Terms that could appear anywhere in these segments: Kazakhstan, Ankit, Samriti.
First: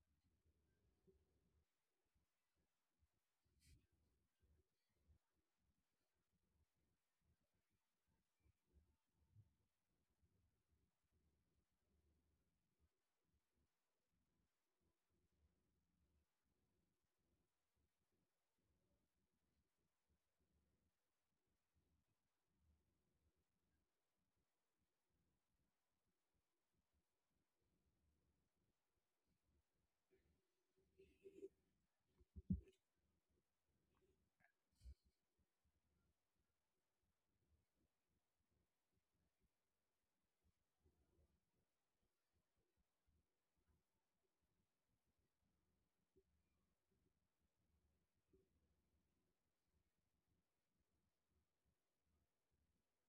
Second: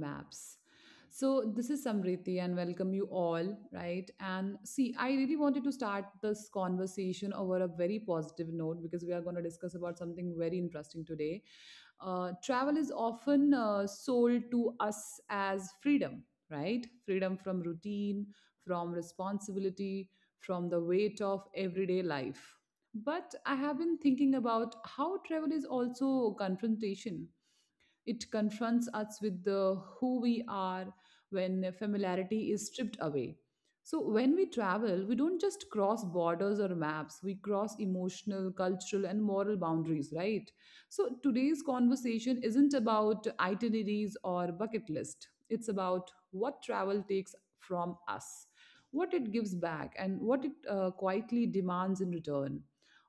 maps. So this is Samriti and welcome you all, right? And see, I really wanted to start this conversation over a very positive note because we are going to discuss about something very interesting today. Travel is often sold to us as freedom, right? Freedom from routine, from responsibility, from the weight of everyday life but I have been thinking about how travel is also confrontation. It confronts us with the who we are when familiarity is stripped away. So when we travel, we don't just cross borders or maps, we cross emotional, cultural and moral boundaries, right? So today's conversation isn't about itineraries or bucket list. It's about what travel takes from us, what it gives back and what it quietly demands in return.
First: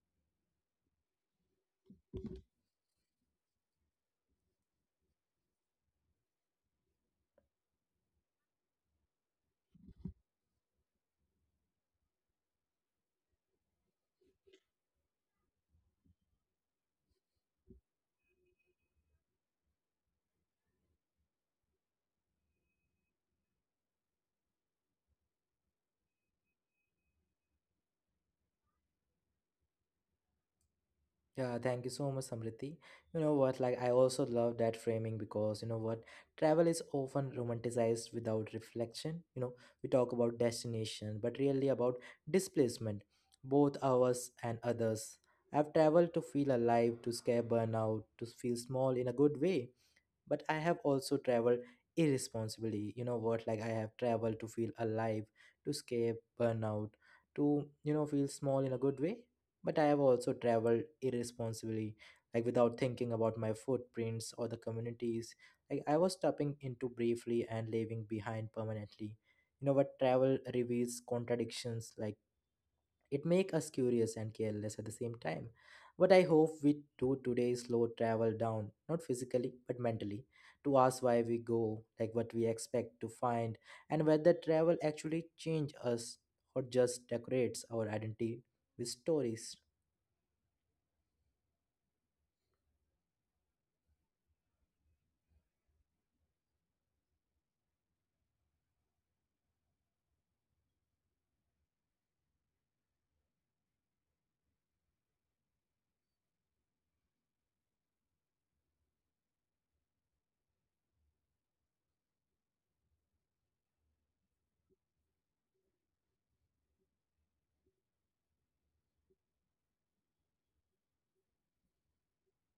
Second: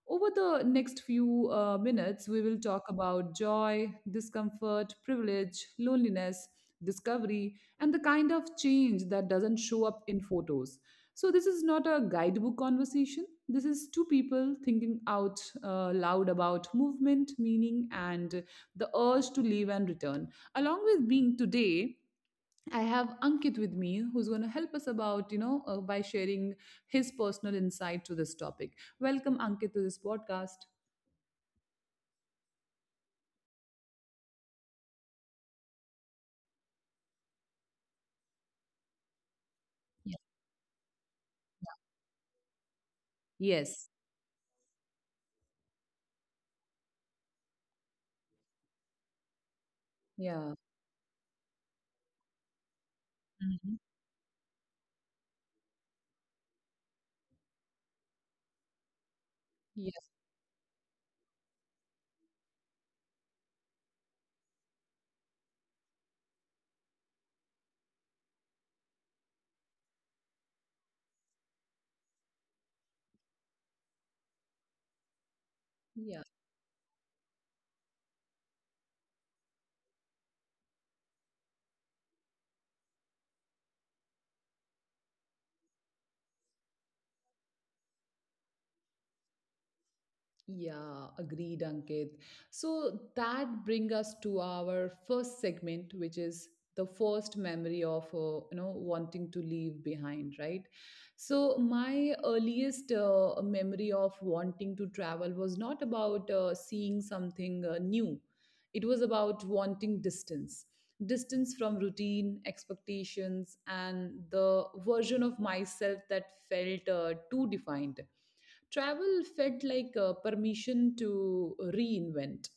Over the next few minutes, we will talk about joy, discomfort, privilege, loneliness, discovery, and the kind of change that doesn't show up in photos. So, this is not a guidebook conversation. This is two people thinking out loud about movement, meaning, and the urge to leave and return. Along with being today, I have Ankit with me, who's going to help us about, by sharing his personal insight to this topic. Welcome, Ankit, to this podcast. Yeah, thank you so much, Samriti. You know what? I also love that framing because you know what? Travel is often romanticized without reflection. You know, we talk Yeah. about destination, but really about displacement, both Yes. ours and others. I've traveled to feel alive, to scare burnout, to feel small in a good way. But Yeah. I have also traveled irresponsibly. You know what? I Mhm. have traveled to feel alive, to scare burnout, to, feel small in a good way but I have Yes. also traveled irresponsibly, like without thinking about my footprints or the communities. Like I was stepping into briefly and leaving behind permanently. You know what travel reveals contradictions like it make us curious and careless at the same time. What I Yeah. hope we do today is slow travel down, not physically but mentally, to ask why we go, like what we expect to find, and whether travel actually change us or just decorates our identity with stories. Yeah, agreed, Ankit. So that brings us to our first segment, which is the first memory of you know wanting to leave behind, right? So my earliest memory of wanting to travel was not about seeing something new. It was about wanting distance, distance from routine, expectations, and the version of myself that felt too defined. Travel felt like permission to reinvent.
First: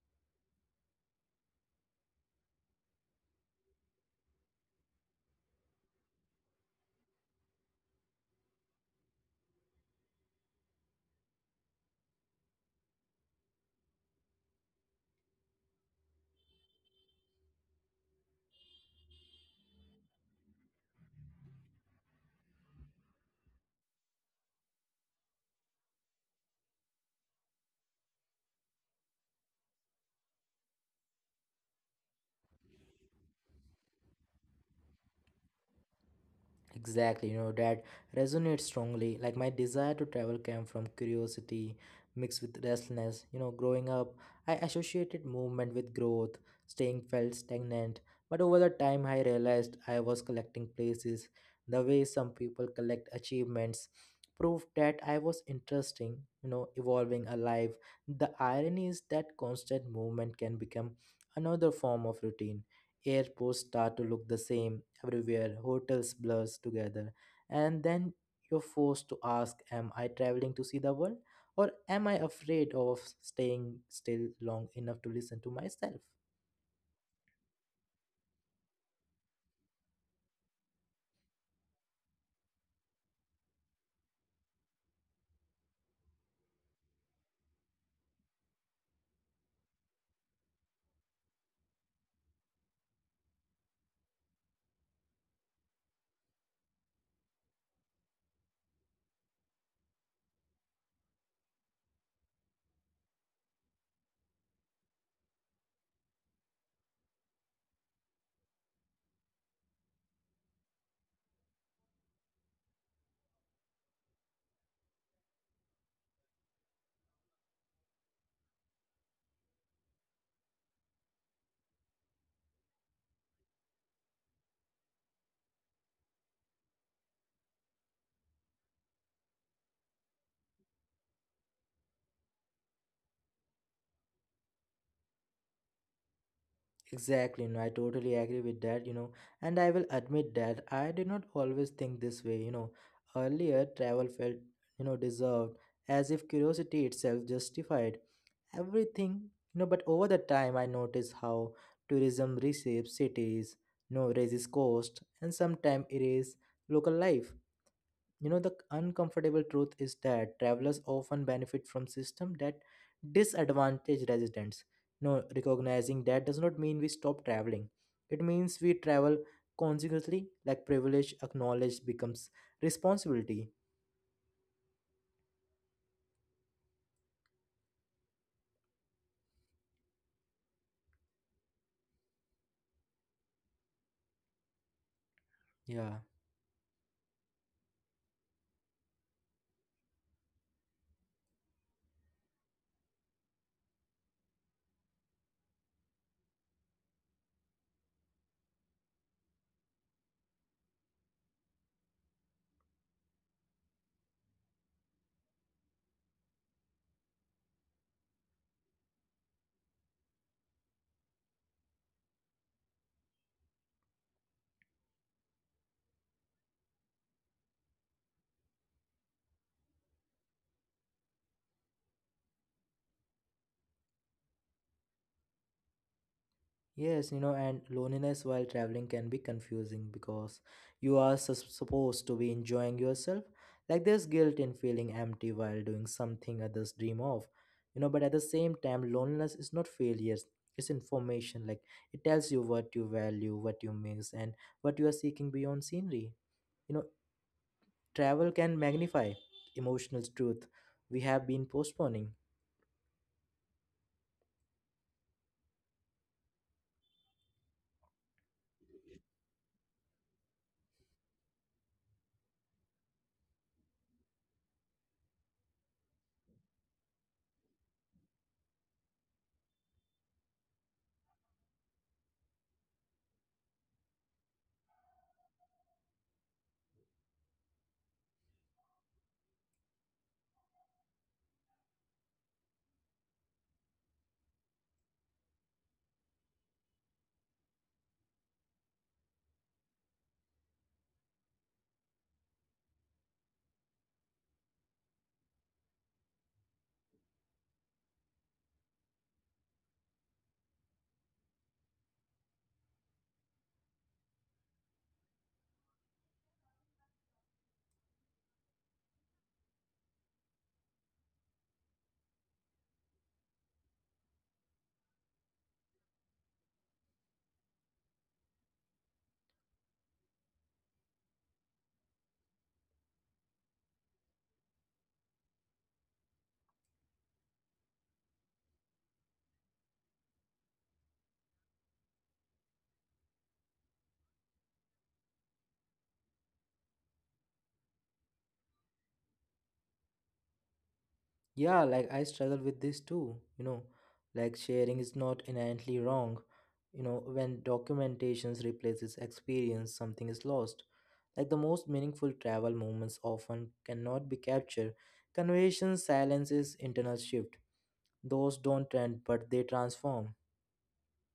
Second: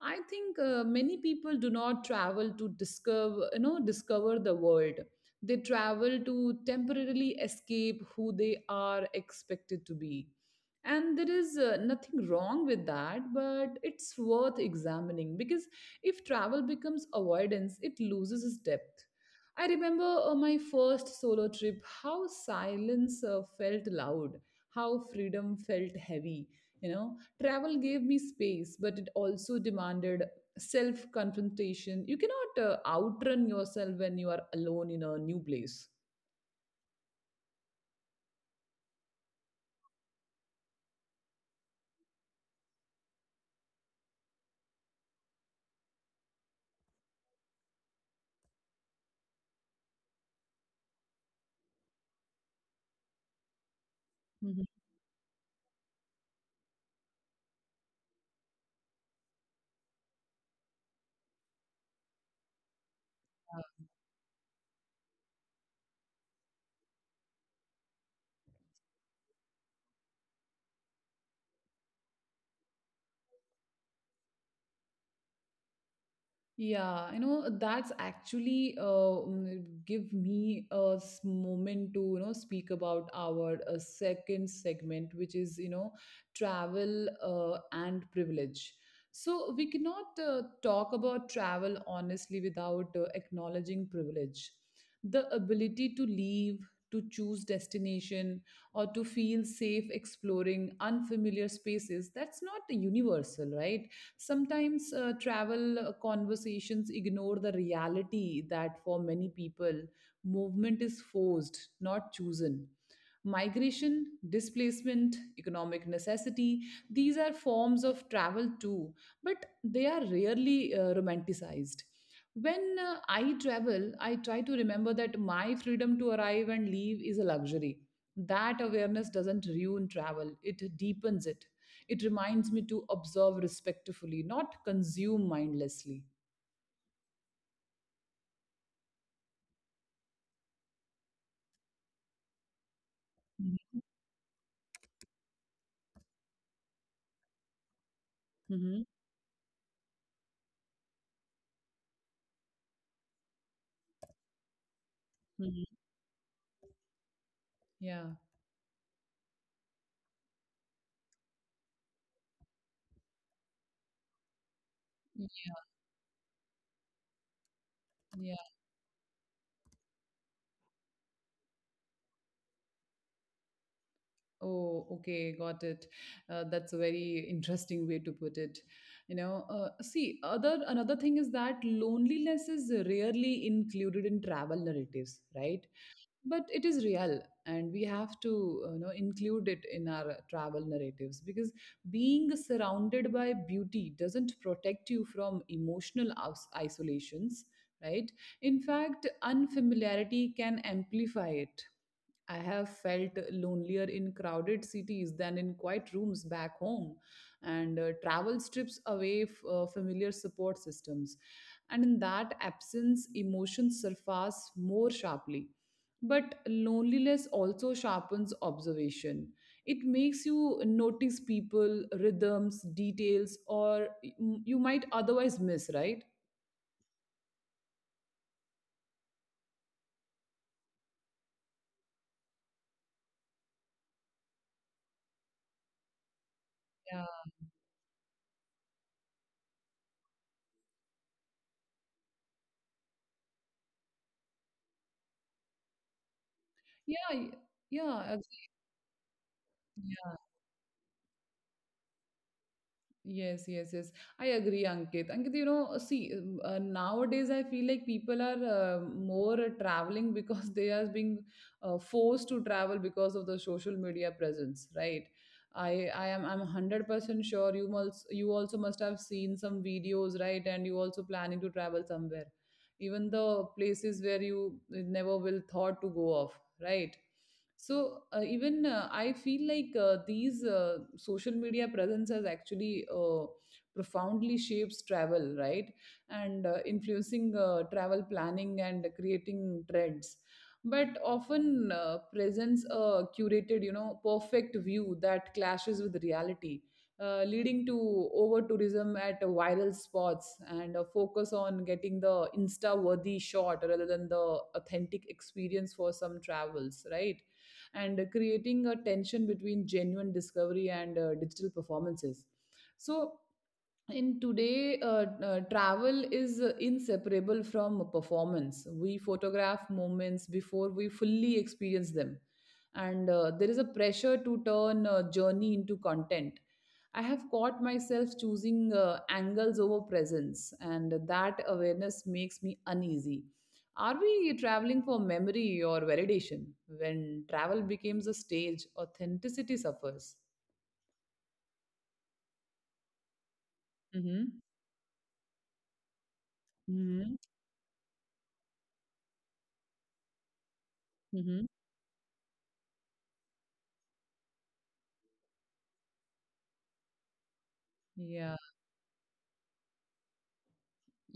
I think many people do not travel to discover, you know, discover the world. They travel to temporarily escape who they are expected to be. And there is nothing wrong with that, but it's worth examining because if travel becomes avoidance, it loses its depth. I remember my first solo trip, how silence felt loud, how freedom felt heavy. You know, travel gave me space, but it also demanded self confrontation. You cannot outrun yourself when you are alone in a new place. Exactly, you know, that resonates strongly. Like my desire to travel came from curiosity mixed with restlessness. You know, growing up, I associated movement with growth, staying felt stagnant. But over the time, I realized I was collecting places, the way some people collect achievements, Mhm. proved that I was interesting, you know, evolving alive. The irony is that constant movement can become another form of routine airports start to look the same everywhere, hotels blurs together, and then you're forced to ask, am I traveling to see the world? Or am I afraid of staying still long enough to listen to myself? That's actually give me a moment to, you know, speak about our second segment, which is, you know, travel and privilege. So we cannot talk about travel honestly without acknowledging privilege. The ability to leave, to choose destination, or to feel safe exploring unfamiliar spaces, that's not universal, right? Sometimes travel conversations ignore the reality that for many people, movement is forced, not chosen. Migration, displacement, economic necessity, these are forms of travel too, but they are rarely romanticized. When I travel, I try to remember that my freedom to arrive and leave is a luxury. That awareness doesn't ruin travel, it deepens it. It reminds me to observe respectfully, not consume mindlessly. Exactly, no, I totally agree with that, you know, and I will admit that I did not always think this way, you know. Earlier, Mhm. travel felt, you know, deserved, as if curiosity itself justified Hmm. everything, you know. But over the time, I noticed how tourism reshapes cities, you know, raises cost, and Hmm. sometimes erase local life. You know, the uncomfortable truth is that travelers often benefit from systems that disadvantage residents. No, recognizing that does not mean we stop traveling. It Yeah. means we travel consequently, like privilege acknowledged becomes responsibility. Oh, okay, got it. That's a very interesting way to put it. See, other another thing is that loneliness is rarely included in travel narratives, right? Yeah. But it is real, and we have to, you know, include it in our travel narratives because being surrounded by beauty doesn't protect you from emotional isolations, right? In fact, unfamiliarity can amplify it. I have felt lonelier in crowded cities than in quiet rooms back home, and travel strips away familiar support systems. And in that absence, emotions surface more sharply. But loneliness also sharpens observation. It makes you notice people, rhythms, details, you might otherwise miss, right? Yes, you know, and loneliness while traveling can be confusing because you are supposed to be enjoying yourself. Like there's guilt in feeling empty while doing something others dream Yeah. of. You know, but at the same time, loneliness is not failure, it's information. Like it tells you what you value, what you miss, and what you are seeking beyond scenery. You know, Yeah, y- yeah, travel absolutely. can magnify emotional truth we have been postponing. Yes, yes, yes. I agree, Ankit. Ankit, you know, see, nowadays I feel like people are more traveling because they are being forced to travel because of the social media presence, right? I'm 100% sure you also must have seen some videos, right? And you also planning to travel somewhere, even the places where you never will thought to go of, right? So even I feel like these social media presence has actually profoundly shapes travel, right? And influencing travel planning and creating trends. But often presents a curated, you know, perfect view that clashes with reality, leading to over tourism at viral spots and a focus on getting the insta worthy shot rather than the authentic experience for some travels, right? And creating a tension between genuine discovery and digital performances. So, in today, travel is inseparable from performance. We photograph moments before we fully experience them. And there is a pressure to turn a journey into content. I have caught myself choosing angles over presence, and that awareness makes me uneasy. Are we traveling for memory or validation? When travel becomes a stage, authenticity suffers. Yeah, like I struggle with this too, you know, Mm-hmm. sharing is not inherently wrong. You know, Mm-hmm. when documentations replaces experience, something is lost. Like the Mm-hmm. most meaningful travel moments often cannot be captured. Conversations, silences, internal shift. Yeah. Those don't trend, but they transform.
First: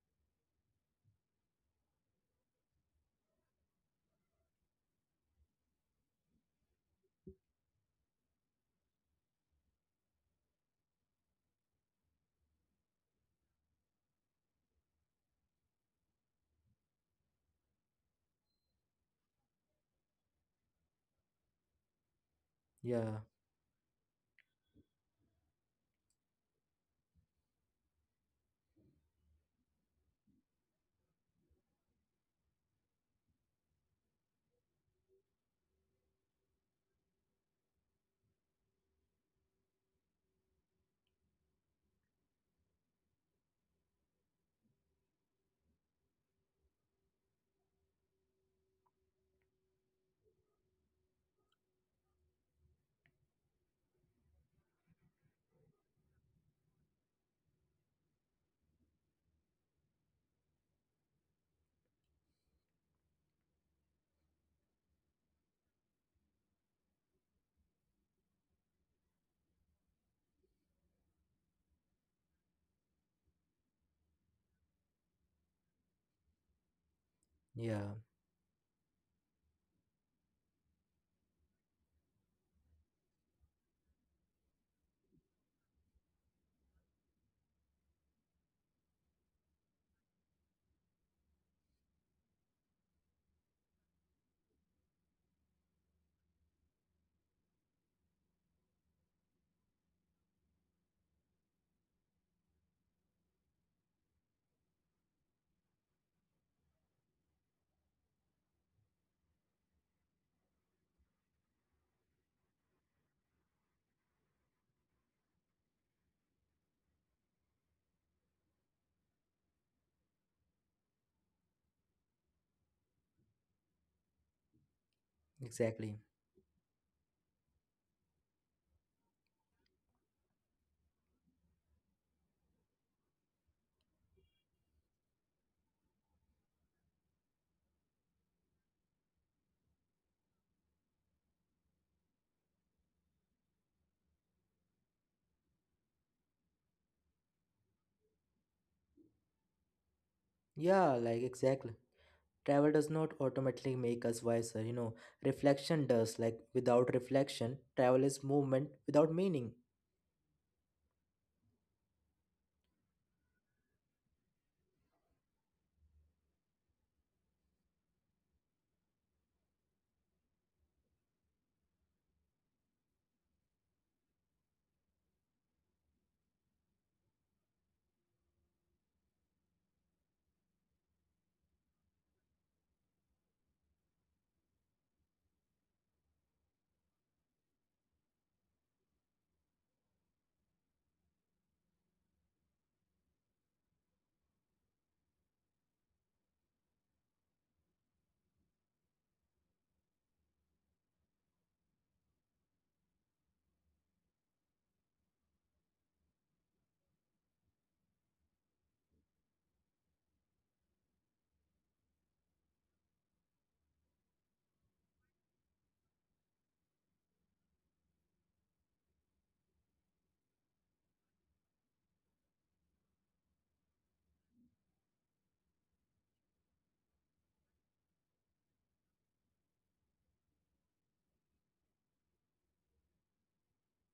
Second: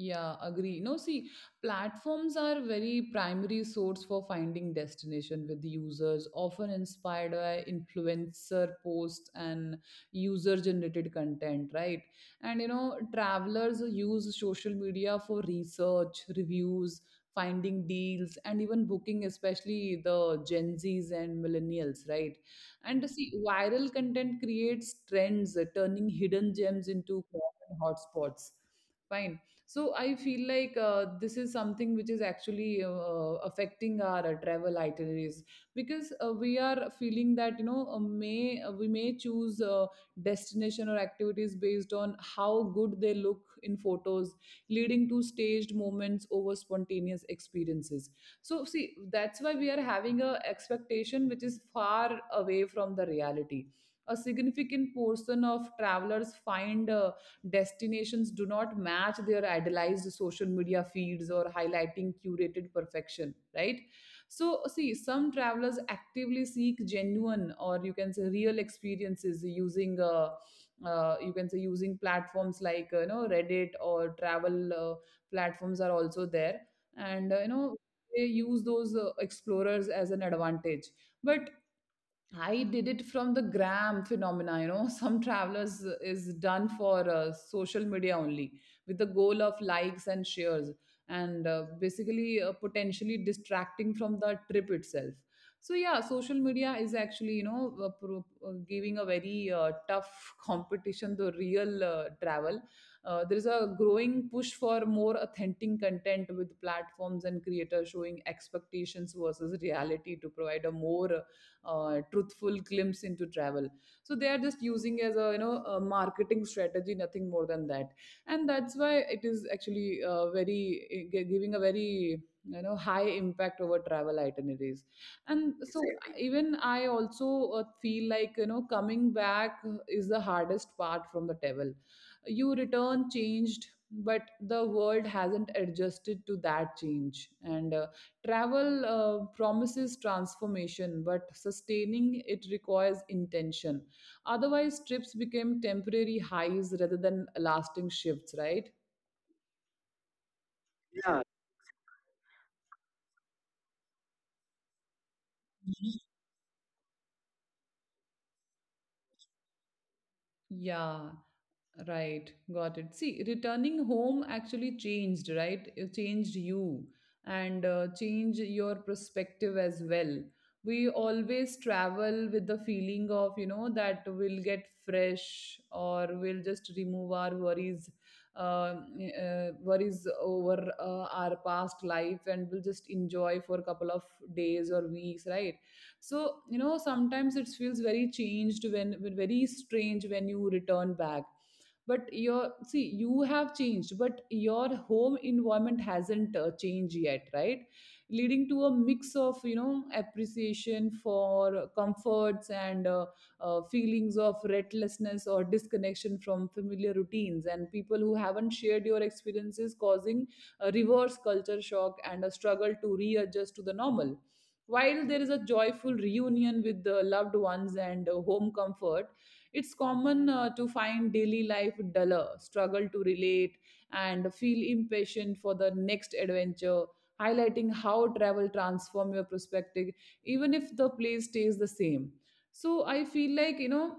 Yeah, agree. No, see, platforms are very primary source for finding destination with the users, often inspired by influencer posts and user-generated content, right? And you know, travelers use social media for research, reviews, finding deals, and even booking, especially the Gen Zs and millennials, right? And Yeah, see, viral content creates trends, turning hidden gems into hotspots. Fine, so I feel like this is something which is actually affecting our travel itineraries because we are feeling that you know may we may choose destination or activities based on how good they look in photos, leading to staged moments over spontaneous experiences. So see, that's why we are having a expectation which is far away from the reality. A significant portion of travelers find destinations do not match their idealized social media feeds or highlighting curated perfection, right? So, see, some travelers actively seek genuine or you can say real experiences using, you can say, using platforms like, you know, Reddit or travel platforms are also there. And, you know, yeah, they use those explorers as an advantage. But I did it from the gram phenomena. You know, some travelers is done for social media only with the goal of likes and shares, and basically potentially distracting from the trip itself. So yeah, social media is actually you know giving a very tough competition to real travel. There is a growing push for more authentic content with platforms and creators showing expectations versus reality to provide a more truthful glimpse into travel, so they are just using as a you know a marketing strategy, nothing more than that. And that's why it is actually very giving a very you know high impact over travel itineraries. And so exactly. exactly, even I also feel like you know coming back is the hardest part from the travel. You return changed, but the world hasn't adjusted to that change. And Travel promises transformation, but sustaining it requires intention. Otherwise, trips become temporary highs rather than lasting shifts, right? Yeah, like exactly. Travel does not automatically make us wiser, you know. Reflection does, like without reflection, travel is movement without meaning. Yeah, right, got it. See, returning home actually changed, right? It changed you and changed your perspective as well. We always travel with the feeling of, you know, that we'll get fresh or we'll just remove our worries, uh, worries over our past life and we'll just enjoy for a couple of days or weeks, right? So, you know, sometimes it feels very changed when very strange when you return back, but your see you have changed but your home environment hasn't changed yet, right, leading to a mix of you know appreciation for comforts and feelings of restlessness or disconnection from familiar routines and people who haven't shared your experiences, causing a reverse culture shock and a struggle to readjust to the normal. While there is a joyful reunion with the loved ones and home comfort, it's common to find daily life duller, struggle to relate, and feel impatient for the next adventure, highlighting how travel transform your perspective, even if the place stays the same. So I feel like, you know,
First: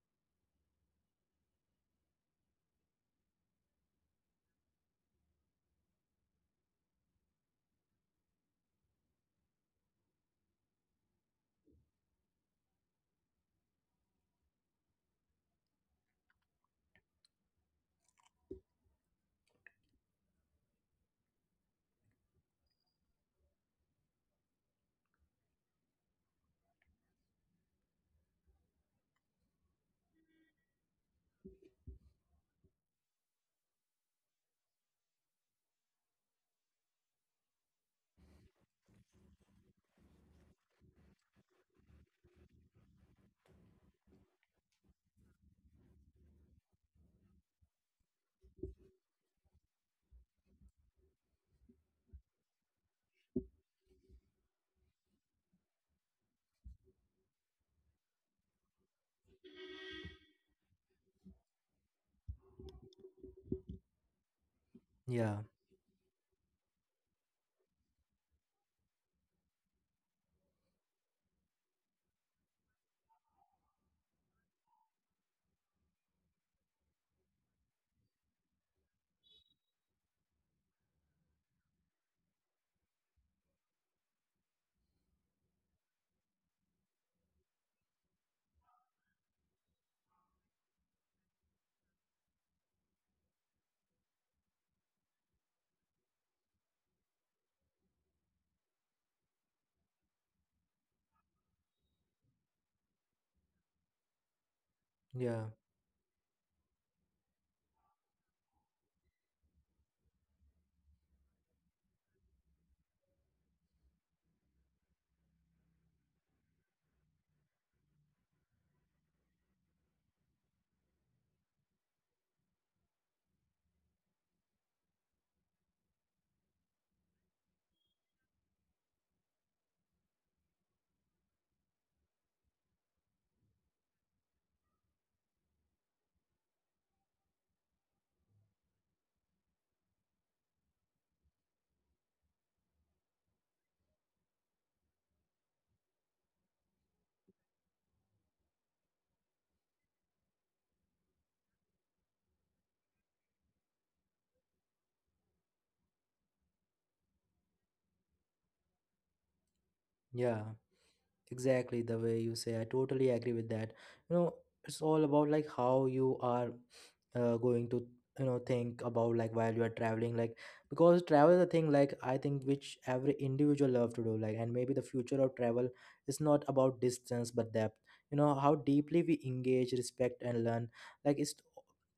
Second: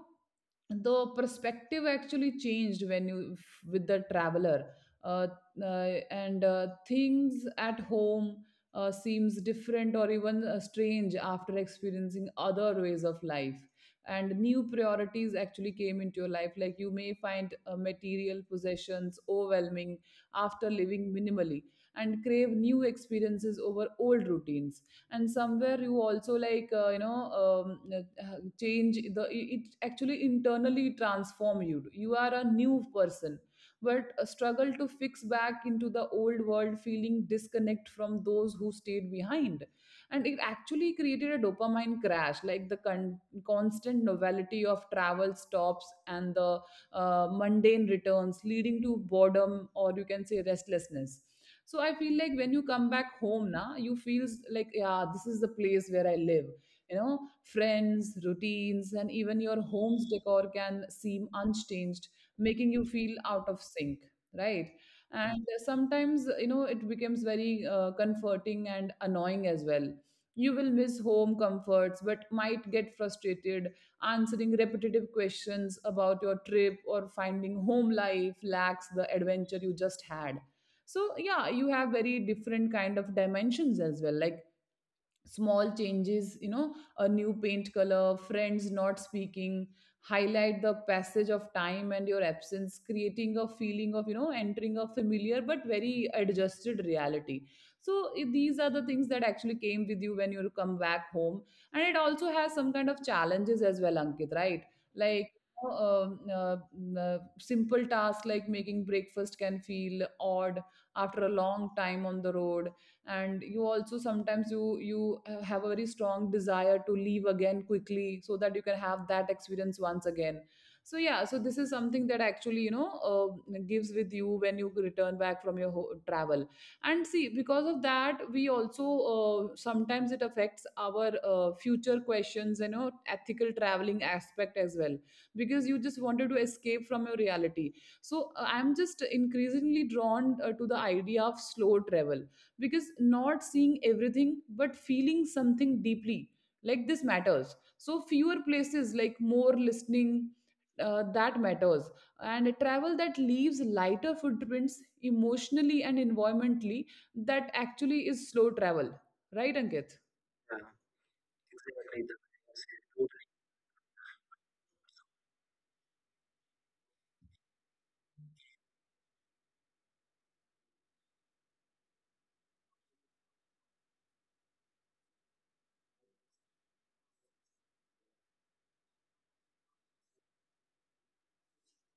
the perspective actually changed when with the traveler uh, and things at home seems different or even strange after experiencing other ways of life. And new priorities actually came into your life, like you may find material possessions overwhelming after living minimally, and crave new experiences over old routines. And somewhere you also like change the it actually internally transform you. You are a new person, but a struggle to fix back into the old world, feeling disconnect from those who stayed behind. And it actually created a dopamine crash, like constant novelty of travel stops and the mundane returns, leading to boredom, or you can say restlessness. So I feel like when you come back home na, you feel like, yeah, this is the place where I live. You know, friends, routines, and even your home's decor can seem unchanged, making you feel out of sync, right? Yeah, And sometimes, you know, it becomes very comforting and annoying as well. You will miss home comforts, but might get frustrated answering repetitive questions about your trip, or finding home life lacks the adventure you just had. So yeah, you have very different kind of dimensions as well, like small changes, you know, a new paint color, friends not speaking, highlight the passage of time and your absence, creating a feeling of, you know, entering a familiar but very adjusted reality. So these are the things that actually came with you when you come back home. And it also has some kind of challenges as well, Ankit, right? like yeah, um, uh, uh, simple tasks like making breakfast can feel odd after a long time on the road. And you also, sometimes you have a very strong desire to leave again quickly, so that you can have that experience once again. So yeah, so this is something that actually, you know, gives with you when you return back from your travel. And see, because of that, we also sometimes it affects our future questions, you know, ethical traveling aspect as well, because you just wanted to escape from your reality. So I'm just increasingly drawn to the idea of slow travel. Because not seeing everything, but feeling something deeply like this matters. So fewer places, like more listening, that matters. And a travel that leaves lighter footprints emotionally and environmentally, that actually is slow travel, right Ankit? yeah, exactly the way you say I totally agree with that. You know, it's all about like how you are going to, you know, think about like while you are traveling, like because travel is a thing like I think which every individual love to do, like and maybe the future of travel is not about distance but depth. You know how deeply we engage, respect and learn. Like it's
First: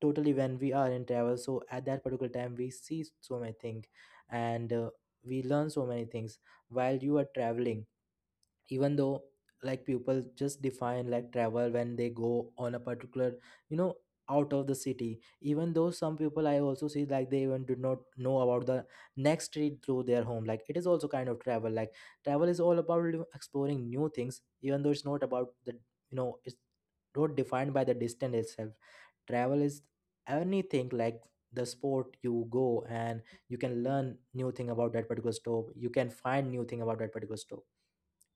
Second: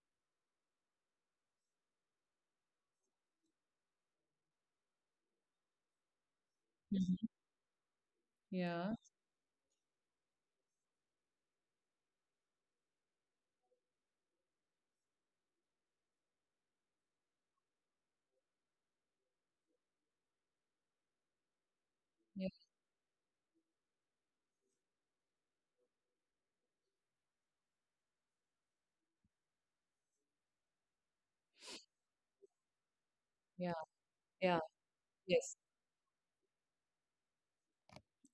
totally when we are in travel, so at that particular time we see so many things and we learn so many things while you are Mhm. traveling, Yeah, even though like people just define like travel when they go on a particular, you know, out of the city. Even though some people I also see, like they even do not know about the next street through their home, like it is also kind of travel. Like travel yeah, is all about, you know, exploring new things, even though it's not about the, you know, it's not defined by the distance itself. Travel is anything, like the sport you go and you yeah, can learn new yeah, thing about that particular yes. stove, you can find new thing about that particular stove.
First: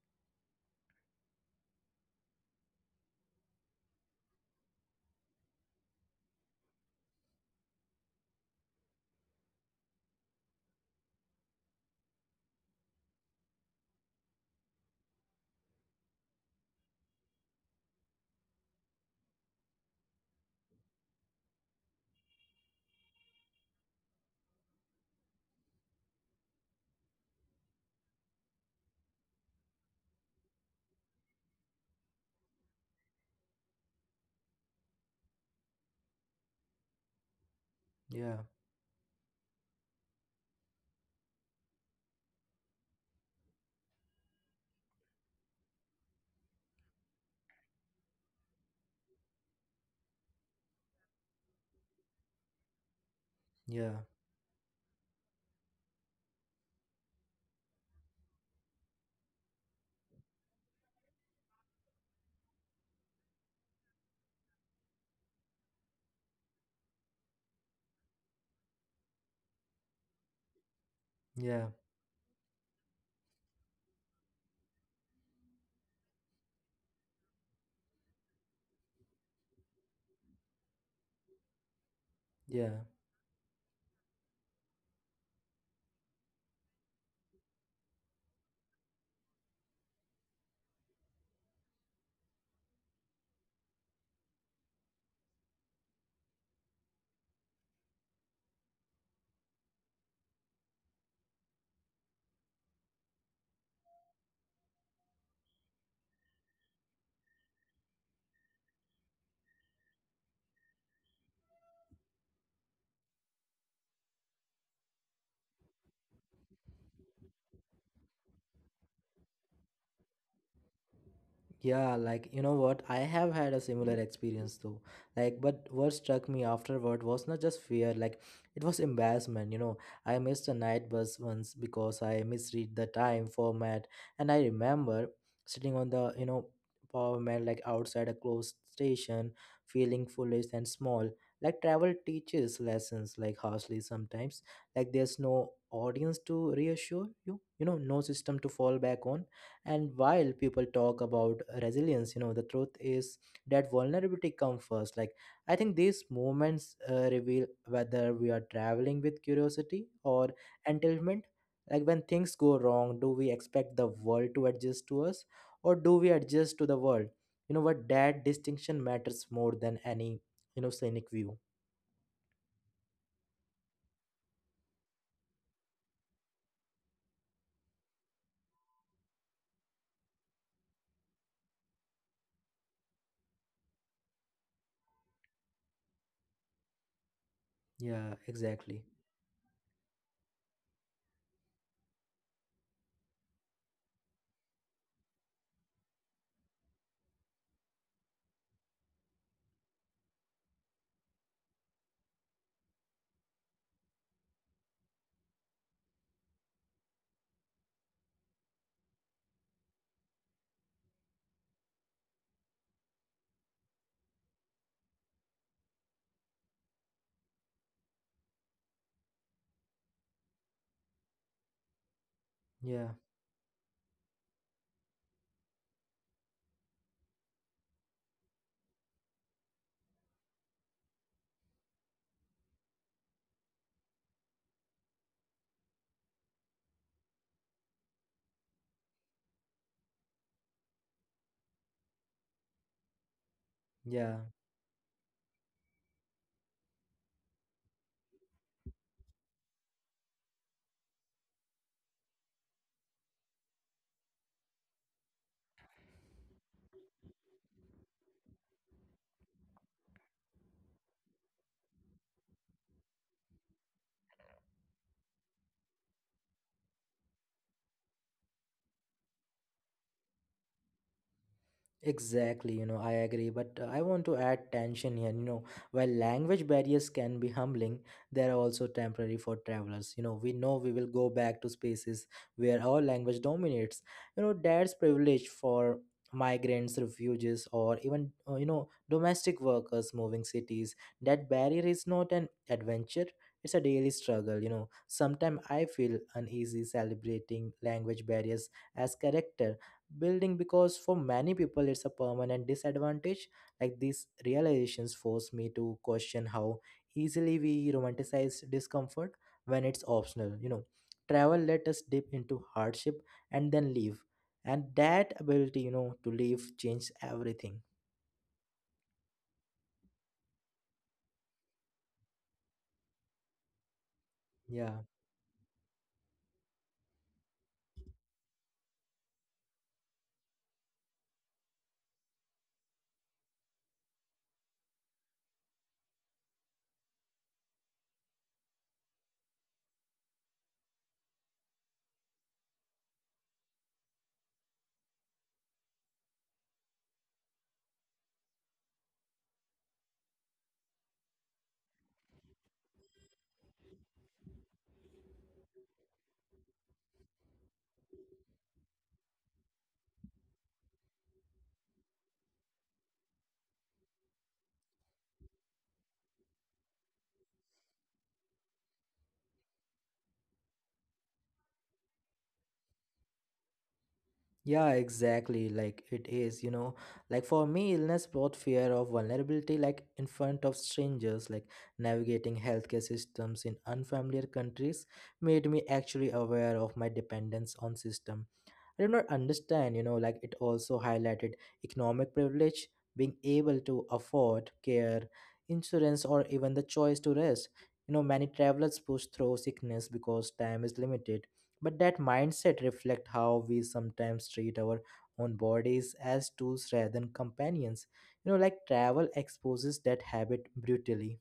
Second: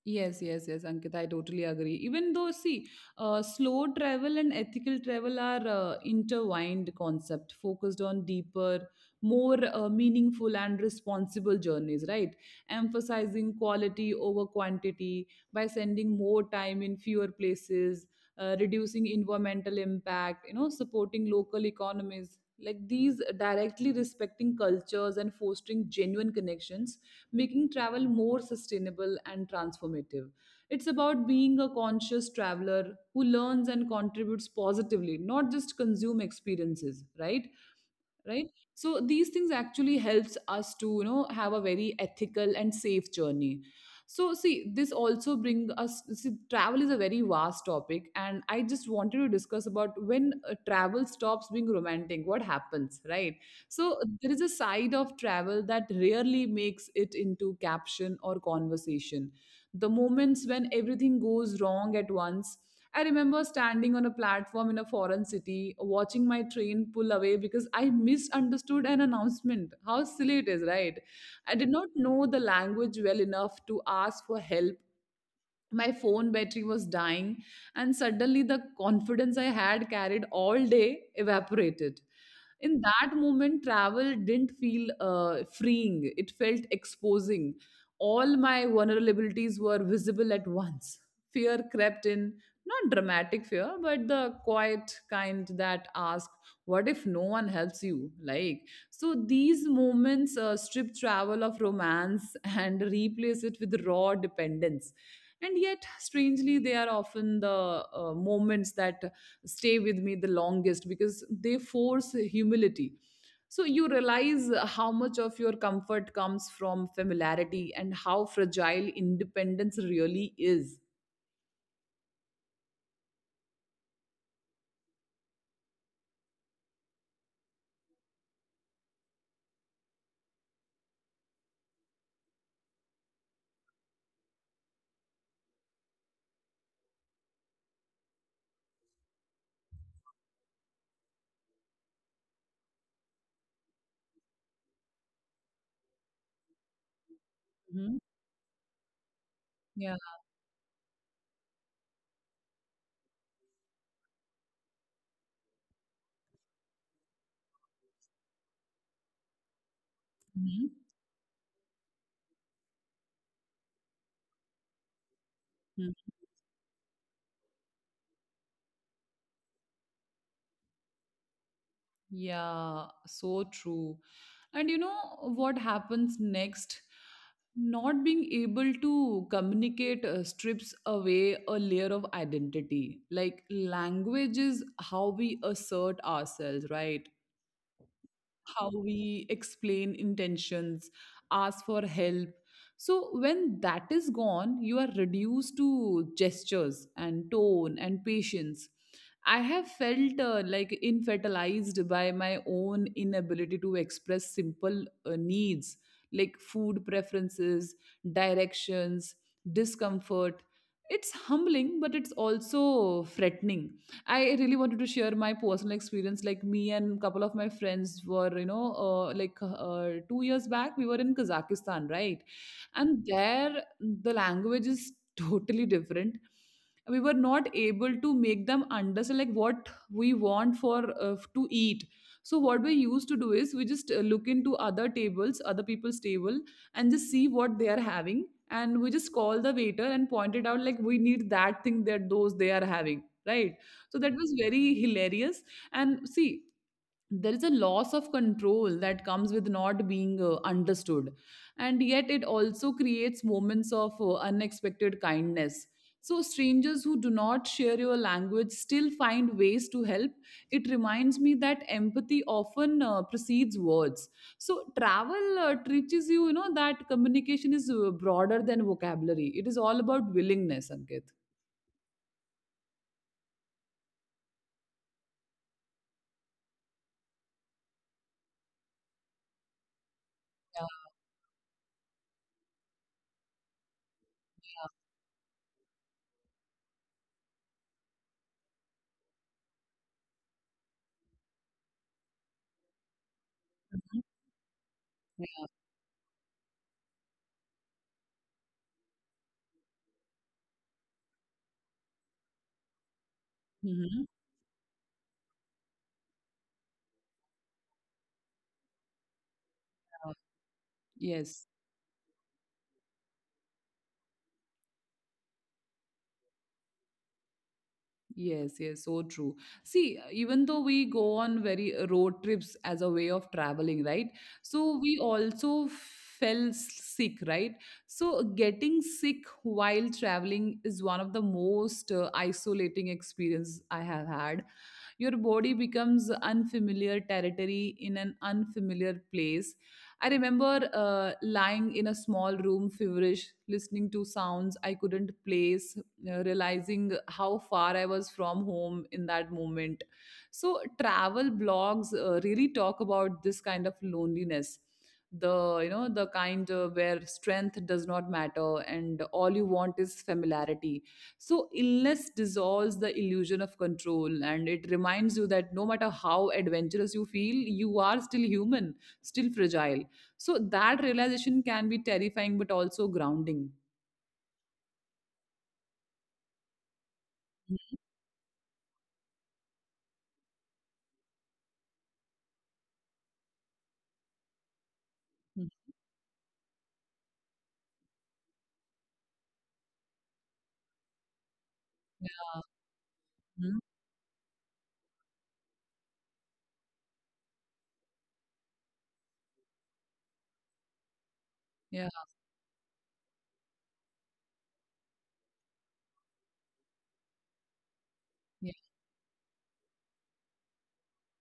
Yes, yes, yes, Ankit, I totally agree. Even though, see, slow travel and ethical travel are intertwined concept focused on deeper, more meaningful and responsible journeys, right? Emphasizing quality over quantity by sending more time in fewer places, reducing environmental impact, you know, supporting local economies. Like these, directly respecting cultures and fostering genuine connections, making travel more sustainable and transformative. It's about being a conscious traveler who learns and contributes positively, not just consume experiences, right? Yeah, Right. So these things actually helps us to, you know, have a very ethical and safe journey. So see, this also bring us, see, travel is a very vast topic, and I just wanted to discuss about when travel stops being romantic, what happens, right? So Yeah, there is a side of travel that rarely makes it into caption or conversation, the moments when everything goes wrong at once. I remember standing on a platform in a foreign city, watching my train pull away because I misunderstood an announcement. How silly it is, right? I did yeah, not know the language well enough to ask for help, my phone battery was dying, and suddenly the confidence I had carried all day evaporated. In yeah, that moment, travel didn't feel freeing, it felt exposing. All my vulnerabilities were visible at once. Fear crept in, not dramatic fear, but the quiet kind that asks, what if no one helps you? Like, so these moments strip travel of romance and replace it with raw dependence. And yet, strangely, they are often the moments that stay with me the longest, because they force humility. So you realize how much of your comfort comes from familiarity, and how fragile independence really is. yeah. Like, you know what? I have had a similar experience too. But what struck me afterward was not just fear, like, it was embarrassment. You know, I missed a night bus once because I misread the time format. And I remember sitting on the, you know, power man, like outside a closed station, feeling foolish and small. Like, travel teaches lessons, like, harshly sometimes. Like, there's no audience to reassure you, you know, Mhm. no system to fall back on, Yeah. and while people talk about resilience, you know, the truth is that vulnerability comes first. Like I think these moments reveal whether we are traveling with curiosity or entitlement. Like when things go wrong, do we expect the world to adjust to us, or do Mhm. we adjust to the world? You know what, that distinction matters more than any, you know, scenic view. Yeah, so true. And you know what happens next? Not being able to communicate strips away a layer of identity. Like, language is how we assert ourselves, right? Yeah, How exactly. we explain intentions, ask for help. So, when that is gone, you are reduced to gestures and tone and patience. I have felt like infertilized by my own inability to express simple needs, like food preferences, directions, discomfort. It's humbling, but it's also threatening. I really wanted to share my personal experience. Like, me and a couple of my friends were, you know, 2 years back, we were in Kazakhstan, right? Yeah, And there, the language is totally different. We were not able to make them understand like what we want for to eat. So what we used to do is we just look into other tables, other people's table, and just see what they are having. And we just call the waiter and point it out, like we need that thing that those they are having, right? So that yeah. was very hilarious. And see, there is a loss of control that comes with not being understood. And yet, it also creates moments of unexpected kindness. So, strangers who do not share your language still find ways to help. It reminds me that empathy often precedes words. So, travel teaches you, you know, that communication is broader than vocabulary. It is all about willingness, Ankit. Exactly, you know, I agree, but I want to add tension here. You know, while language barriers can be humbling, they are also temporary for travelers. You know we Yeah. will go back to spaces where our language dominates. You know, that's privilege for migrants, refugees, or even, you know, domestic workers moving cities. That barrier is not an adventure, it's a daily struggle. You know, sometimes I feel uneasy celebrating language barriers as character building because for many people it's a permanent disadvantage. Like Mhm. these realizations force me to question how easily we romanticize discomfort when it's optional. You know, travel Yes. let us dip into hardship and then leave, and that ability, you know, to leave changed everything. Yes, yes, so true. See, even though we go on very road trips as a way of traveling, right? So Yeah. we also fell sick, right? So getting sick while traveling is one of the most isolating experience I have had. Your body becomes unfamiliar territory in an unfamiliar place. I remember lying in a small room, feverish, listening to sounds I couldn't place, realizing how far I was from home in that moment. So, travel blogs really talk about this kind of loneliness, the, you know, the kind where strength does not matter, and all you want is familiarity. So illness dissolves the illusion of control, and it reminds you that no matter how adventurous you feel, you are still human, still fragile. So that realization can be terrifying, but also grounding. Yeah, exactly. Like it is, you know, like for me, illness brought fear of vulnerability, like in front of strangers, like navigating healthcare systems in unfamiliar countries made Mhm. me actually aware of my dependence on system I did not understand. You know, like it also highlighted economic Yeah. privilege, being Mhm. able to afford care, insurance, or even the choice to rest. You know, many travelers push through sickness because time is limited. But Yeah. that mindset reflects how we sometimes treat our own bodies as tools rather than companions. You know, like travel exposes that habit brutally.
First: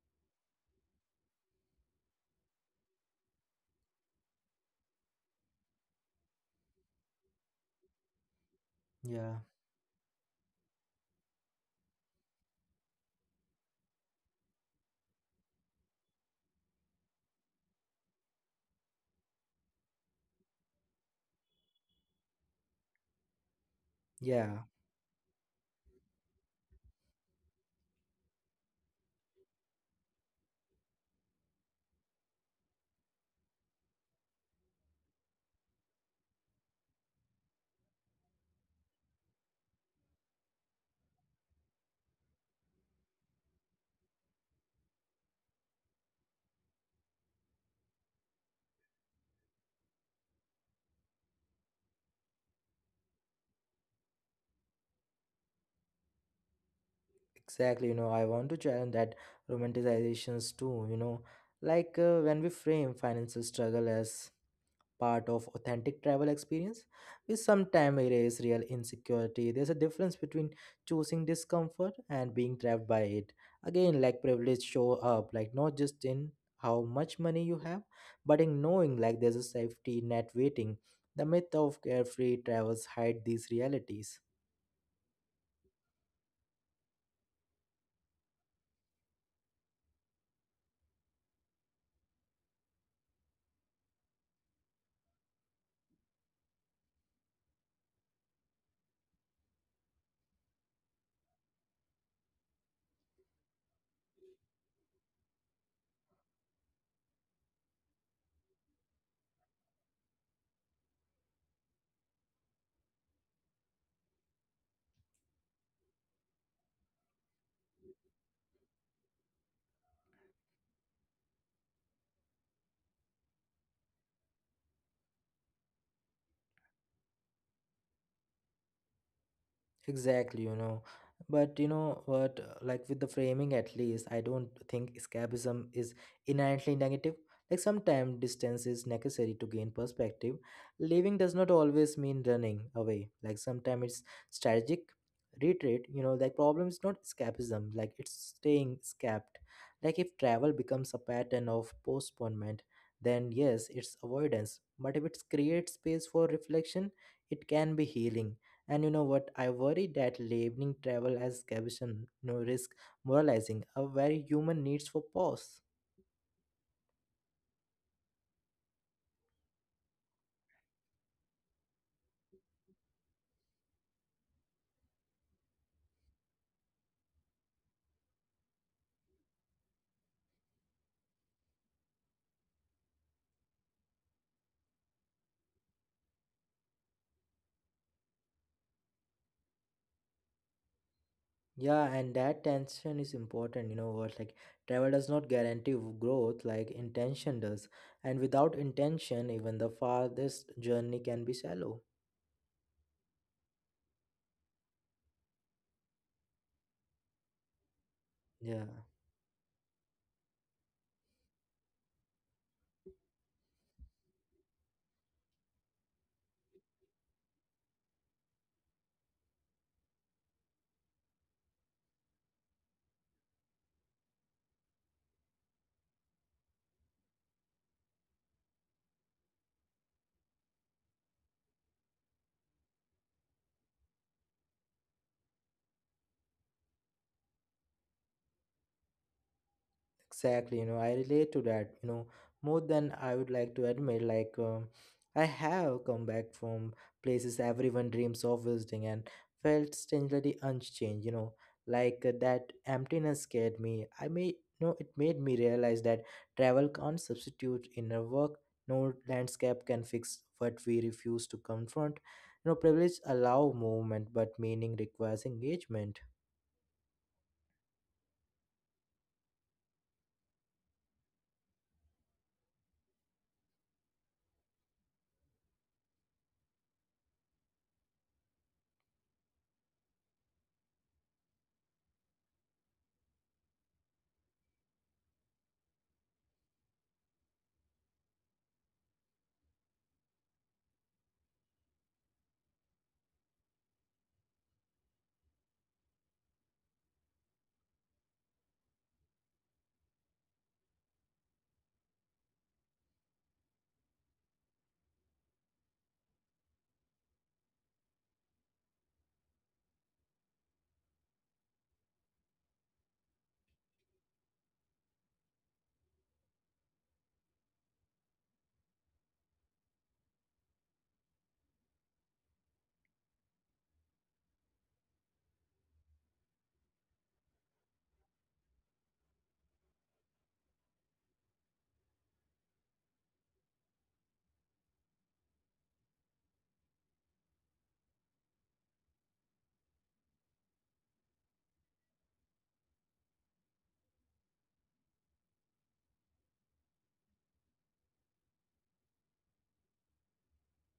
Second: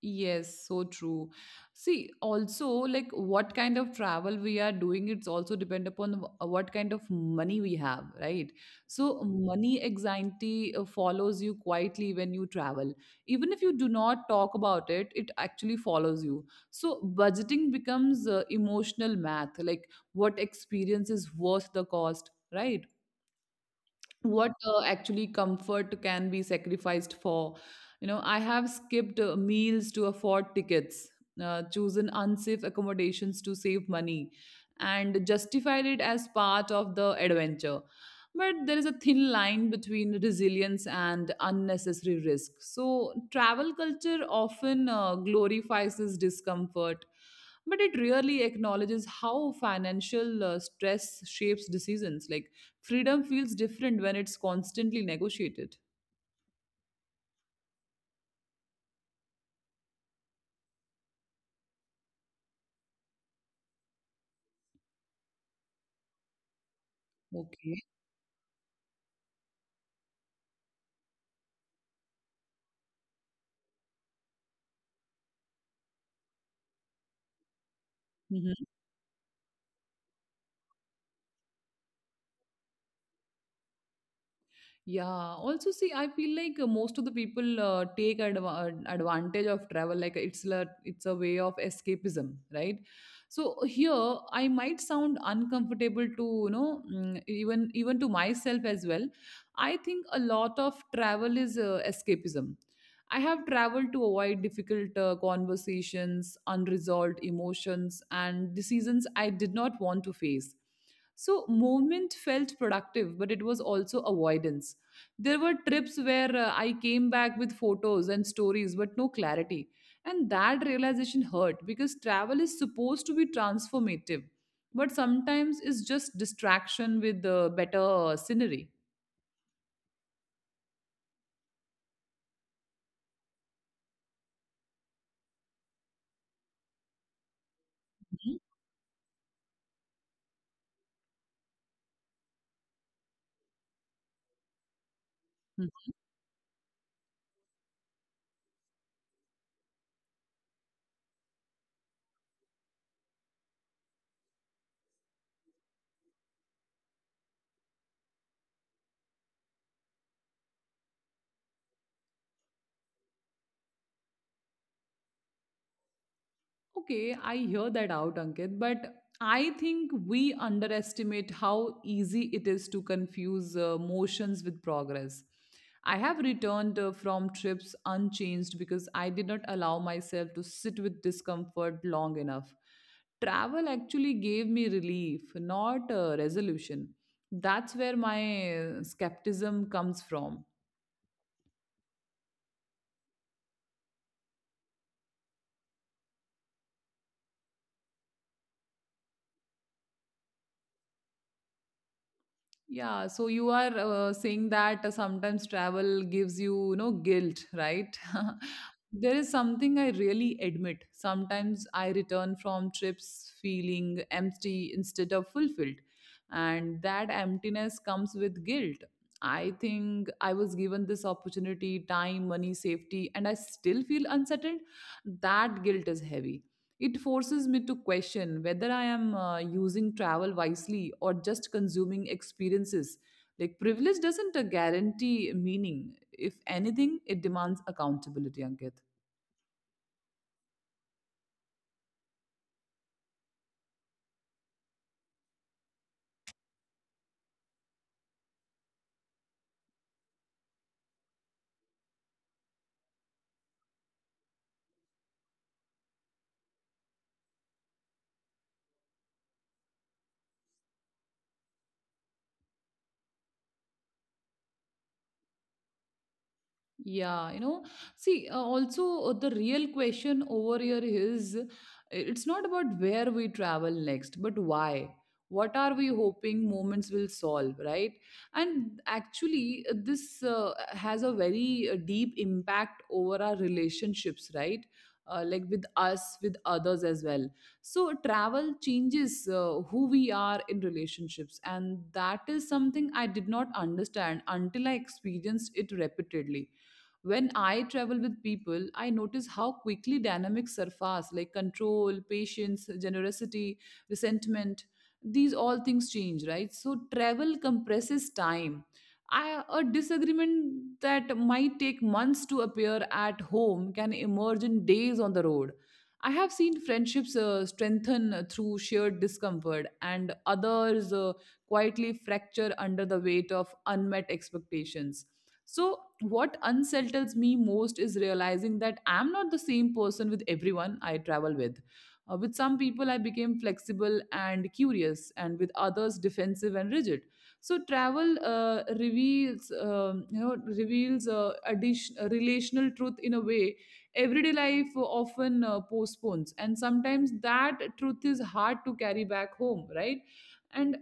Yes, so true. See, also, like what kind of travel we are doing, it's also depend upon what kind of money we have, right? So, Yeah, money anxiety follows you quietly when you travel. Even if you do not talk about it, it actually follows you. So, budgeting becomes emotional math, like what experience is worth the cost, right? What yeah. Actually comfort can be sacrificed for? You know, I have skipped meals to afford tickets, chosen unsafe accommodations to save money, and justified it as part of the adventure. But there is a thin line between resilience and unnecessary risk. So travel culture often glorifies this discomfort, but it rarely acknowledges how financial stress shapes decisions, like freedom feels different when it's constantly negotiated. Exactly, you know, I want to challenge that romanticizations too, you know, like when we frame financial struggle as part of authentic travel experience, we Okay. sometimes erase real insecurity. There's a difference between choosing discomfort and being trapped by it. Again, like privilege show up, like not just in how much money you have, but in knowing like there's a safety net waiting. The myth of carefree travels hide these realities. Yeah, also see, I feel like most of the people take advantage of travel, like it's a way of escapism, right? So here, I might sound uncomfortable to, you know, even to myself as well. I think a lot of travel is escapism. I have traveled to avoid difficult conversations, unresolved emotions, and decisions I did not want to face. So, movement felt productive, but it was also avoidance. There were trips where I came back with photos and stories, but no clarity. And that realization hurt because travel is supposed to be transformative, but sometimes it's just distraction with better scenery. Exactly, you know. But you know what, like with the framing at least, I don't think escapism is inherently negative. Like sometimes distance is necessary to gain perspective. Leaving does not always mean running away. Like sometimes it's strategic Mhm. retreat, you know, like problem is not escapism, like it's staying escaped. Like if travel becomes a pattern of postponement, then yes, it's avoidance. But if it creates space for reflection, it can be healing, and you know what? I worry that labeling travel as escapism no risk moralizing a very human needs for pause. Okay, I hear that out, Ankit, but I think we underestimate how easy it is to confuse motions with progress. I have returned from trips unchanged because I did not allow myself to sit with discomfort long enough. Travel actually gave me relief, not resolution. That's where my skepticism comes from. Yeah, and that tension is important. You know what? Like travel does not guarantee growth, like intention does, and without intention, even the farthest journey can be shallow. Yeah, so you are saying that sometimes travel gives you, you know, guilt, right? Yeah. There is something I really admit. Sometimes I return from trips feeling empty instead of fulfilled, and that emptiness comes with guilt. I think I was given this opportunity, time, money, safety, and I still feel unsettled. That guilt is heavy. It forces me to question whether I am using travel wisely, or just consuming experiences. Like, privilege doesn't guarantee meaning. If anything, it demands accountability, Ankit. Exactly, you know, I relate to that, you know, more than I would like to admit. Like, I have come back from places everyone dreams of visiting and felt strangely unchanged, you know, like that emptiness scared me. I may, you know, it made me realize that travel can't substitute inner work, no landscape can fix what we refuse to confront. You know, privilege allow movement, but meaning requires engagement. Yeah, you know, see, also the real question over here is it's not about where we travel next, but why. What are we hoping moments will solve, right? And actually, this has a very deep impact over our relationships, right? Like with us, with others as well. So, travel changes who we are in relationships. And that is something I did not understand until I experienced it repeatedly. When I travel with people, I notice how quickly dynamics surface, like control, patience, generosity, resentment. These all things change, right? So travel compresses time. I, a disagreement that might take months to appear at home can emerge in days on the road. I have seen friendships strengthen through shared discomfort, and others quietly fracture under the weight of unmet expectations. So, what unsettles me most is realizing that I'm not the same person with everyone I travel with. With some people, I became flexible and curious, and with others, defensive and rigid. So, travel reveals, reveals addition, a relational truth in a way everyday life often postpones, and sometimes that truth is hard to carry back home, right? And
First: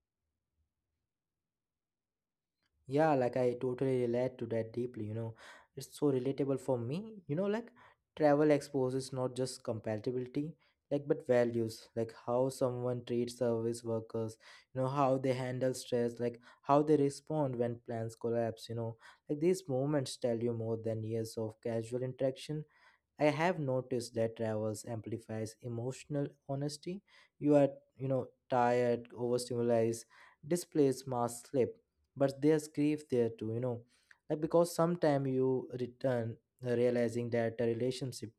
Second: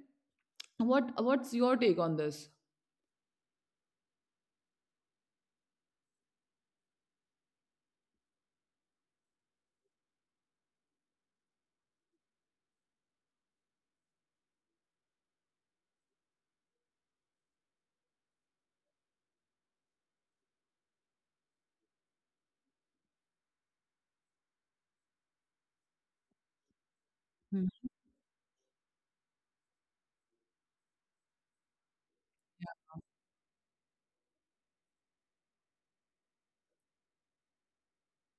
what's your take on this? Yeah, like I totally relate to that deeply, you know. It's so relatable for me. You know, like travel exposes not just compatibility, like but values, like how someone treats service workers, you know, how they handle stress, like how they respond when plans collapse, you know. Like these moments tell you more than years of casual interaction. I have noticed that travels amplifies emotional honesty. You are, you know, tired, overstimulated, displays mass sleep, but there's grief there too, you know, like because sometime you return realizing that a relationship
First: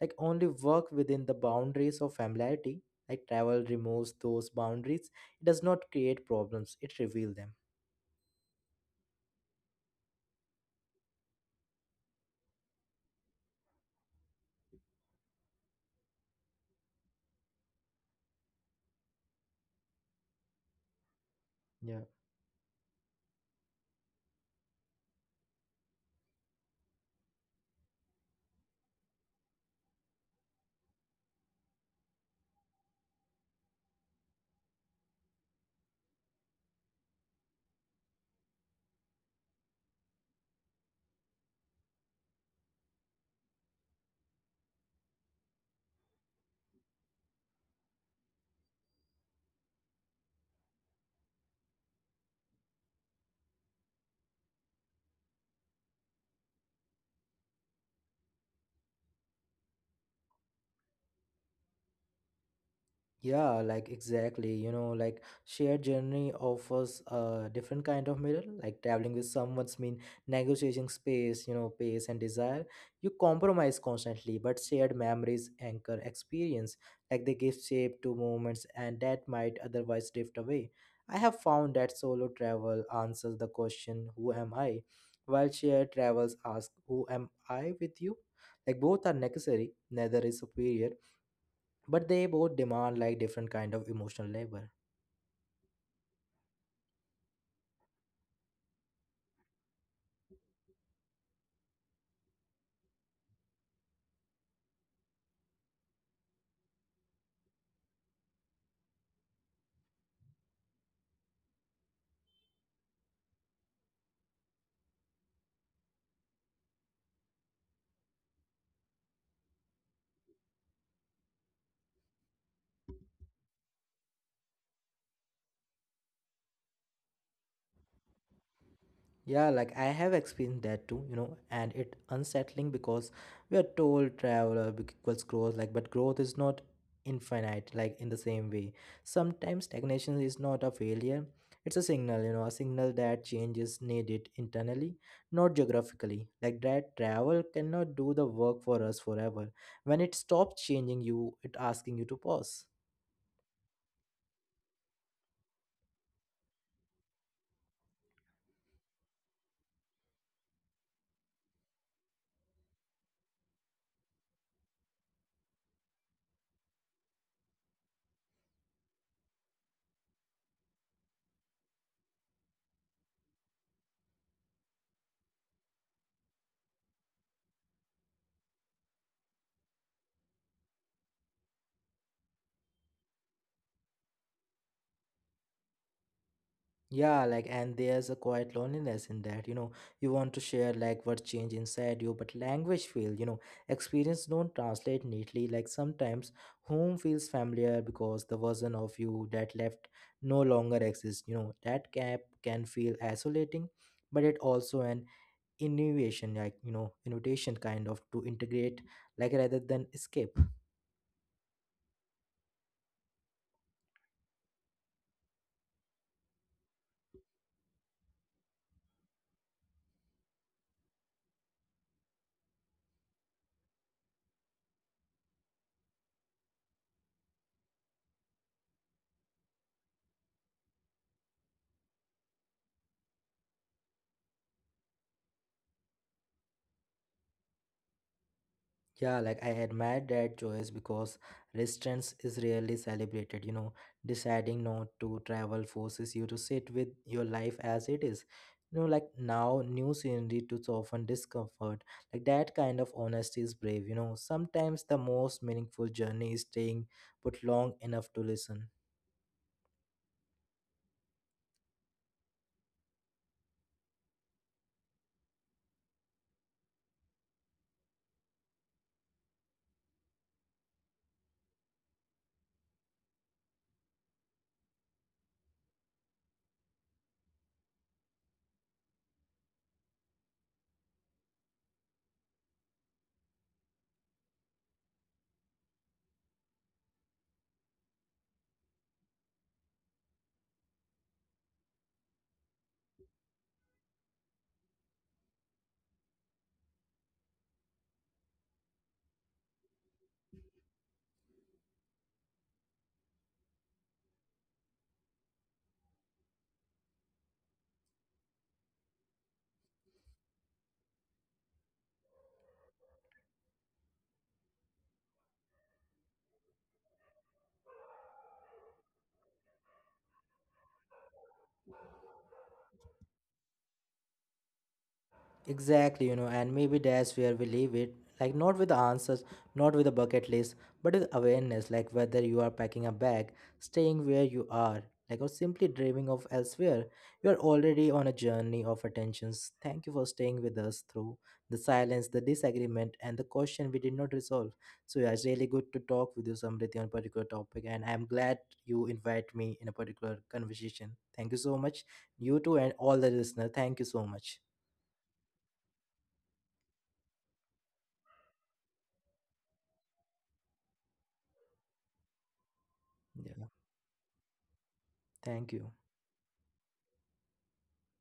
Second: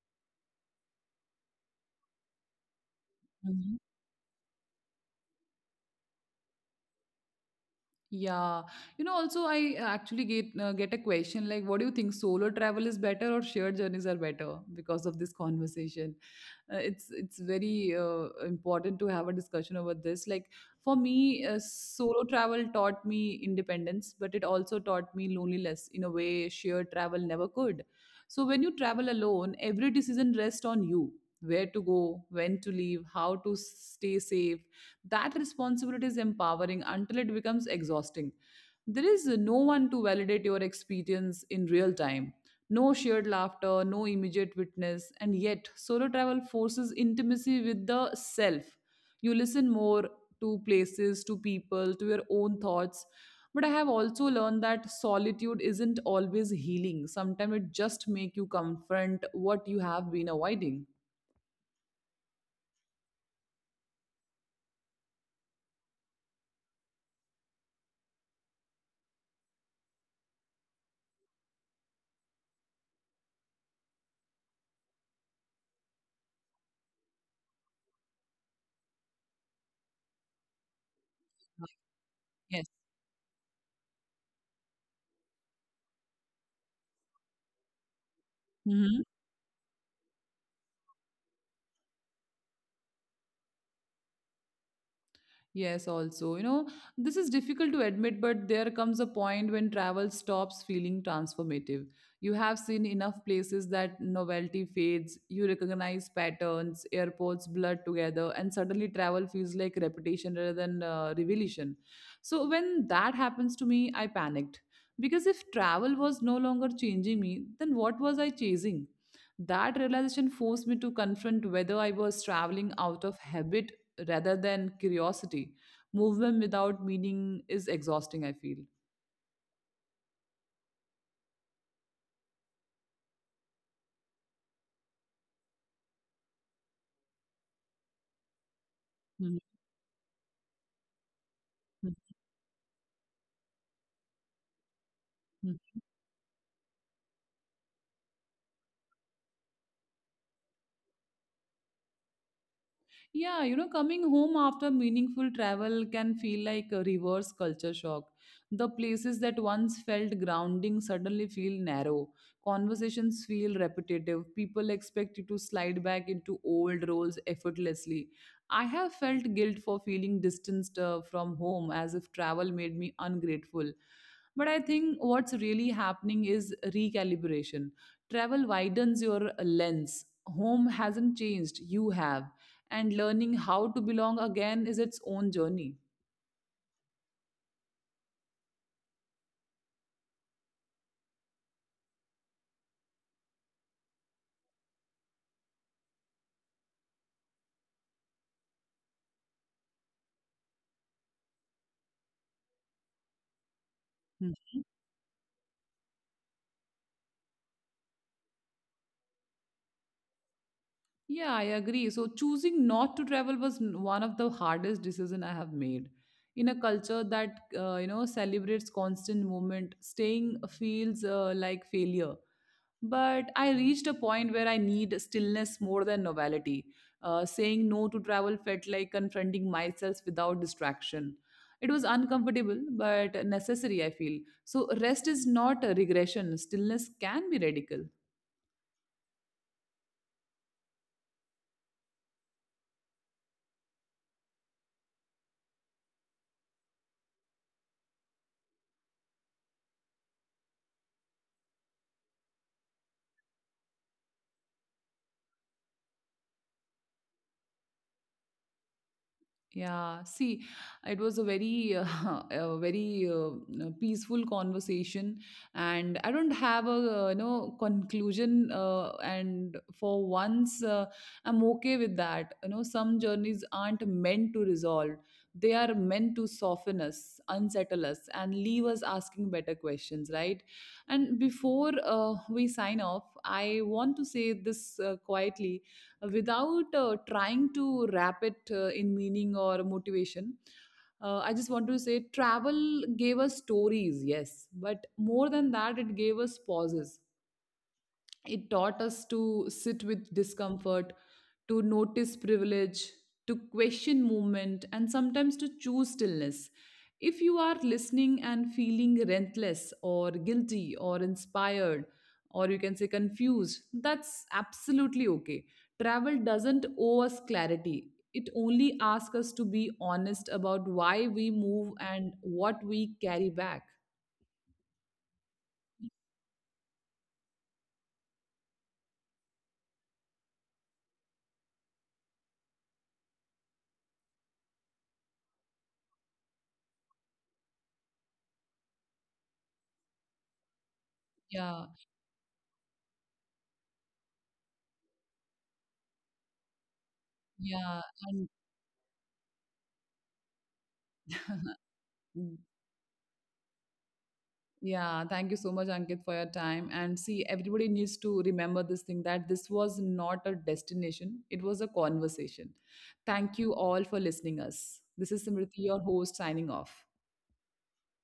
like only work within the boundaries of familiarity. Like travel removes those boundaries. It does not create problems; it reveals them. Yeah, you know, also I actually get a question like, what do you think, solo travel is better or shared journeys are better because of this conversation? Uh, it's very important to have a discussion over this like for me Yeah. solo travel taught me independence, but it also taught me loneliness in a way shared travel never could. So when you travel alone, every decision rests on you: where to go, when to leave, how to stay safe. That responsibility is empowering until it becomes exhausting. There is no one to validate your experience in real time. No shared laughter, no immediate witness, and yet solo travel forces intimacy with the self. You listen more to places, to people, to your own thoughts. But I have also learned that solitude isn't always healing. Sometimes it just makes you confront what you have been avoiding. Yeah, like exactly. You know, like shared journey offers a different kind of mirror. Like traveling with someone's mean negotiating space, you know, pace and desire. You compromise constantly, but shared memories anchor experience. Like they give shape to moments and that might otherwise drift away. I have found that solo travel answers the question, who am I? While shared travels ask, who am I with you? Like Yes. both are necessary, neither is superior but they both demand like different kind of emotional labor. Yes, also, you know, this is difficult to admit, but there comes a point when travel stops feeling transformative. You have seen enough places that novelty fades, you recognize patterns, airports blur together, and suddenly travel feels like repetition rather than revelation. So, when that happens to me, I panicked. Because if travel was no longer changing me, then what was I chasing? That realization forced me to confront whether I was traveling out of habit rather than curiosity. Movement without meaning is exhausting, I feel. Yeah, like I have experienced that too, you know, and it unsettling because we are told travel equals growth, like but growth is not infinite, like in the same way. Mhm. Sometimes stagnation is not a failure, it's a Mhm. signal, you know, a signal that change is needed internally, not Mhm. geographically, like that travel cannot do the work for us forever. When it stops changing you it asking you to pause. Yeah, you know, coming home after meaningful travel can feel like a reverse culture shock. The places that once felt grounding suddenly feel narrow. Conversations feel repetitive. People expect you to slide back into old roles effortlessly. I have felt guilt for feeling distanced from home, as if travel made me ungrateful. But I think what's really happening is recalibration. Travel widens your lens. Home hasn't changed, you have, and learning how to belong again is its own journey. Yeah, like, and there's a quiet loneliness in that, you know. You want to share, like, what change inside you, but language feel, you know, experience don't translate neatly. Like, sometimes home feels familiar because the version of you that left no longer exists, you know. That gap can feel isolating, but it also an innovation, like, you know, invitation kind of to integrate, like, rather than escape. Yeah, I agree. So choosing not to travel was one of the hardest decision I have made. In a culture that you know celebrates constant movement, staying feels like failure. But I reached a point where I need stillness more than novelty. Saying no to travel felt like confronting myself without distraction. It was uncomfortable but necessary, I feel. So rest is not a regression. Stillness can be radical. Yeah, like I admire that choice because resistance is rarely celebrated. You know, deciding not to travel forces you to sit with your life as it is. You know, like now, new scenery to soften discomfort. Like that kind of honesty is brave. You know, sometimes the most meaningful journey is staying, but long enough to listen. Yeah, see, it was a very, a very peaceful conversation, and I don't have a you know conclusion. And for once, I'm okay with that. You know, some journeys aren't meant to resolve; they are meant to soften us, unsettle us, and leave us asking better questions, right? And before we sign off, I want to say this quietly without trying to wrap it in meaning or motivation. I just want to say travel gave us stories, yes, but more than that, it gave us pauses. It taught us to sit with discomfort, to notice privilege, to question movement, and sometimes to choose stillness. If you are listening and feeling relentless or guilty or inspired, or you can say confused, that's absolutely okay. Travel doesn't owe us clarity. It only asks us to be honest about why we move and what we carry back. Exactly, you know, and maybe that's where we leave it. Like, not with the answers, not with a bucket list, but with awareness, like whether you are packing a bag, staying where you are, like, or simply dreaming of elsewhere, you are already on a journey of attentions. Thank you for staying with us through the Yeah, silence, the disagreement, and the question we did not resolve. So, yeah, it's really good to talk with you, Samriti, on a particular topic, yeah. and I'm glad you invite me in a particular conversation. Thank you so much. And You too, and all the listeners, thank you so much. yeah, thank you so much, Ankit, for your time. And see, everybody needs to remember this thing, that this was not a destination, it was a conversation. Thank Yeah. you all for listening us. This is Thank Simriti, you. your host, signing off.